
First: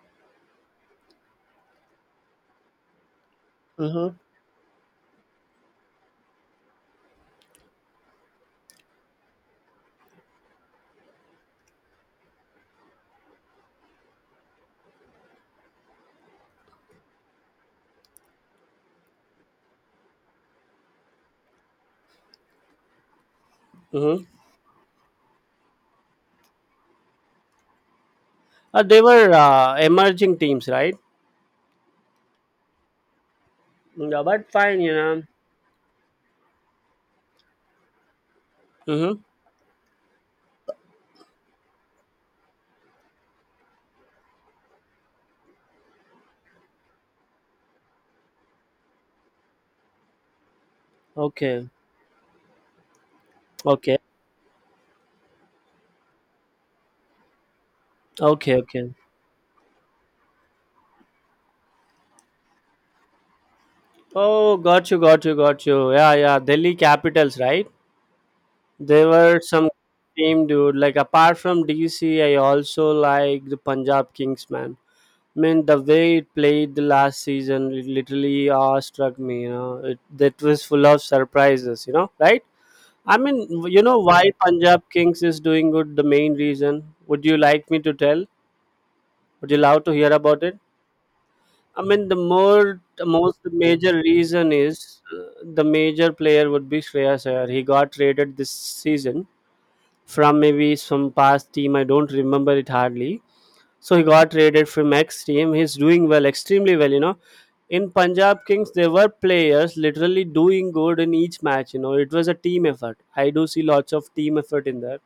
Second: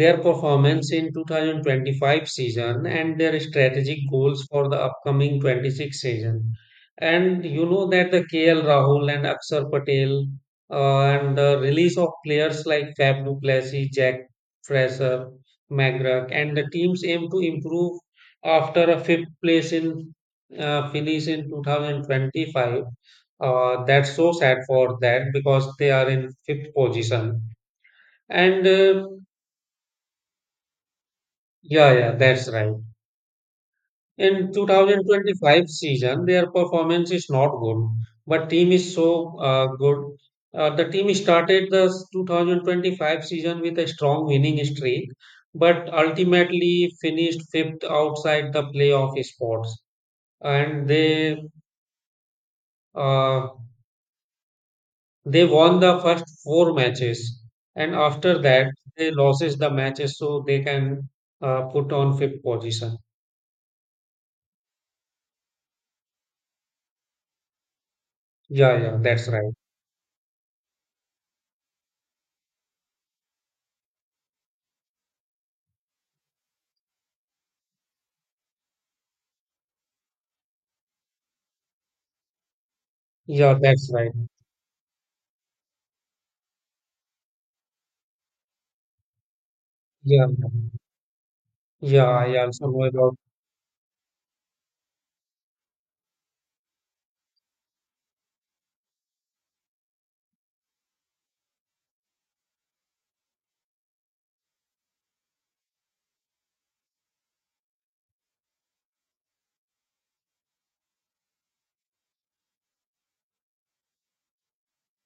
S2: their performance in 2025 season and their strategic
S1: Mm-hmm.
S2: goals for the upcoming 26 season. And you know that the KL Rahul and Akshar Patel and the release of players like Fab Duplessis, Jack Fraser, McGrath, and the teams aim to improve after a fifth place in finish in 2025. That's
S1: Mm-hmm.
S2: so sad for that because they are in fifth position. And
S1: They were emerging teams, right?
S2: yeah, yeah, that's right.
S1: Yeah, but
S2: In
S1: fine, you know.
S2: 2025 season, their performance is not good, but team is
S1: Mm-hmm.
S2: so good. The team started the 2025 season with a strong winning streak, but ultimately finished fifth outside the playoff spots. And
S1: Okay.
S2: uh,
S1: Okay.
S2: they won the first four matches, and after
S1: Okay.
S2: that
S1: Okay.
S2: they loses the matches, so they can put on fifth position.
S1: Oh, got you. Got you. Got you. Yeah. Yeah. Delhi Capitals, right?
S2: Yeah, yeah,
S1: There
S2: that's
S1: were
S2: right.
S1: some team, dude. Like apart from DC, I also like the Punjab Kings, man. I mean, the way it played the last season, it literally struck me. You know, it that was full of surprises. You know, right? I
S2: Yeah,
S1: mean, you
S2: that's
S1: know
S2: right.
S1: why Punjab Kings is doing good. The main reason. Would you like me to tell? Would you love to hear
S2: Yeah,
S1: about it? I
S2: yeah,
S1: mean,
S2: I also know
S1: the
S2: about.
S1: most major reason is the major player would be Shreyas Iyer. He got traded this season, from maybe some past team. I don't remember it hardly. So he got traded from X team. He's doing well, extremely well. You know, in Punjab Kings, there were players literally doing good in each match. You know, it was a team effort. I do see lots of team effort in there.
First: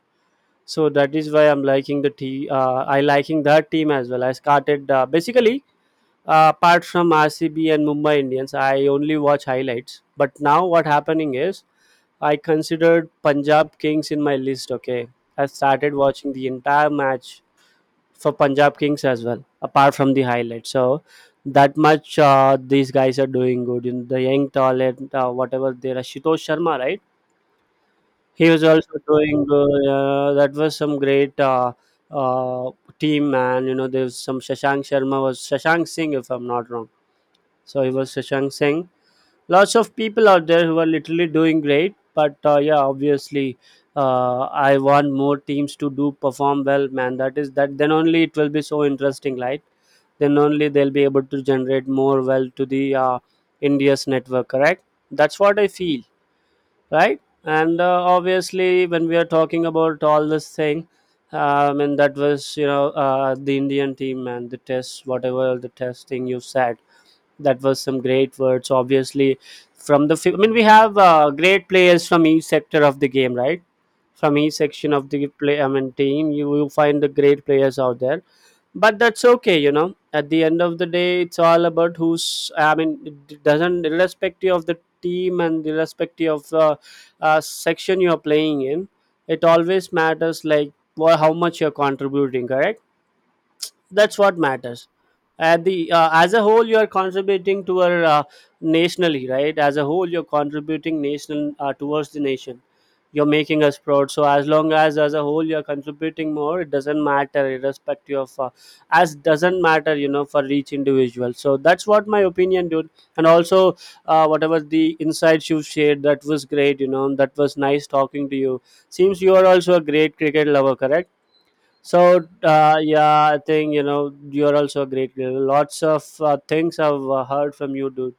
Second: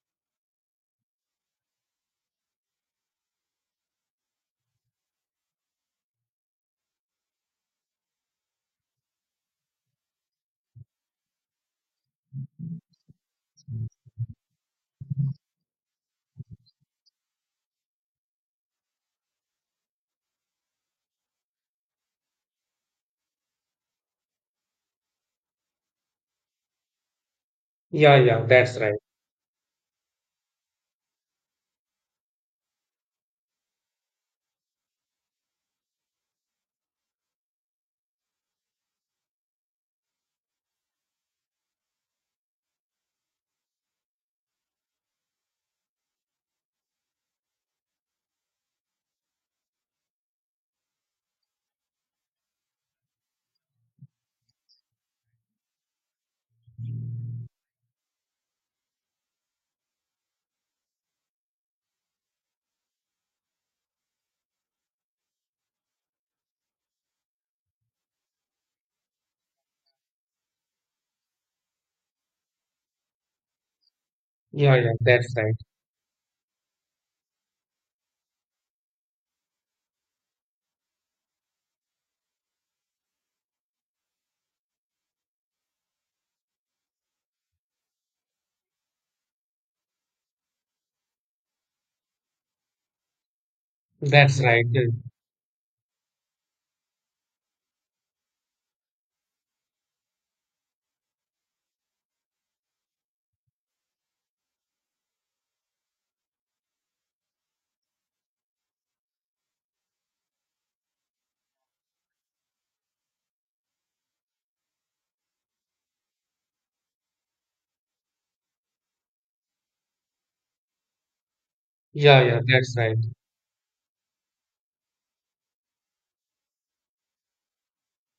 S1: So that is why I'm liking the team. I liking that team as well. I started basically. Apart from RCB and Mumbai Indians, I only watch highlights. But now what happening is I considered Punjab Kings in my list. Okay, I started watching the entire match for Punjab Kings as well, apart from the highlights. So that much these guys are doing good. In the young talent, whatever there are, Shitosh Sharma, right?
S2: Yeah, yeah,
S1: He was
S2: that's
S1: also
S2: right.
S1: doing good. That was some great uh, team, man. You know, there's some Shashank Sharma, was Shashank Singh, if I'm not wrong. So he was Shashank Singh, lots of people out there who are literally doing great, but yeah, obviously, uh, I want more teams to do perform well, man. That is that, then only it will be so interesting, right? Then only they'll be able to generate more well to the India's network, correct? That's what I feel, right? And obviously, when we are talking about all this thing, I mean, that was, you know, the Indian team and the test, whatever the test thing you said, that was some great words, obviously. I mean, we have great players from each sector of the game, right? From each
S2: Yeah, yeah,
S1: section of the
S2: that's right.
S1: play, I mean team, you will find the great players out there. But that's okay, you know, at the end of the day, it's all about who's, I mean, it doesn't, irrespective of the team and irrespective of the section you are playing in, it always matters like how much you're contributing, correct? That's what
S2: That's right. Yeah,
S1: matters. At the as a whole you are contributing to our nationally, right? As a whole, you're contributing national towards the nation. You're making us proud, so as long as a whole you're contributing more, it doesn't matter irrespective of as doesn't matter, you know, for each individual. So that's what my opinion, dude. And also, whatever the insights you shared, that was great, you know. That was nice talking to you. Seems you are also a great cricket lover, correct?
S2: yeah,
S1: So
S2: yeah, that's right.
S1: yeah, I think, you know, you're also a great girl. Lots of things I've heard from you, dude.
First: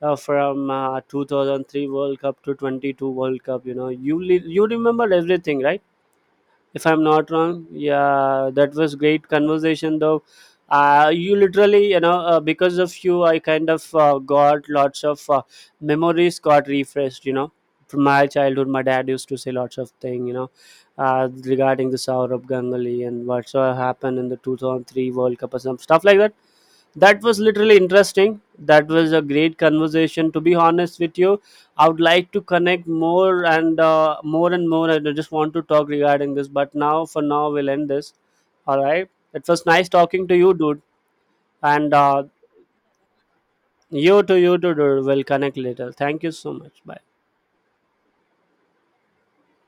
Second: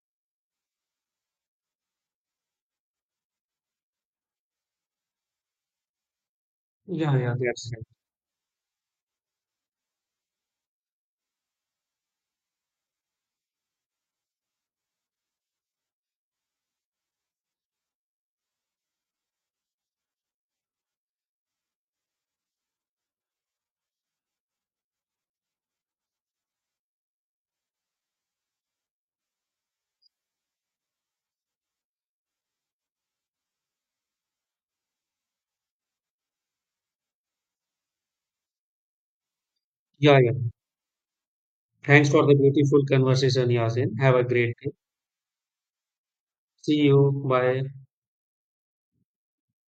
S1: From 2003 World Cup to 22 World Cup, you know, you remember everything, right? If I'm
S2: Yeah,
S1: not
S2: yeah,
S1: wrong.
S2: that's right.
S1: Yeah, that was great conversation though. You literally, you know, because of you I kind of got lots of memories got refreshed, you know, from my childhood. My dad used to say lots of thing, you know, regarding the Saurabh Ganguly and what so happened in the 2003 World Cup or some stuff like that. That was literally interesting. That was a great conversation, to be honest with you. I would like to connect more and more and more. I just want to talk regarding this, but now for now we'll end this. All right, it was nice
S2: Yeah,
S1: talking
S2: yeah.
S1: to you, dude. And
S2: Thanks for the beautiful conversation, Yasin. Have a
S1: you to, you
S2: great
S1: to,
S2: day.
S1: dude, we'll connect later. Thank you so
S2: See
S1: much,
S2: you.
S1: bye.
S2: Bye.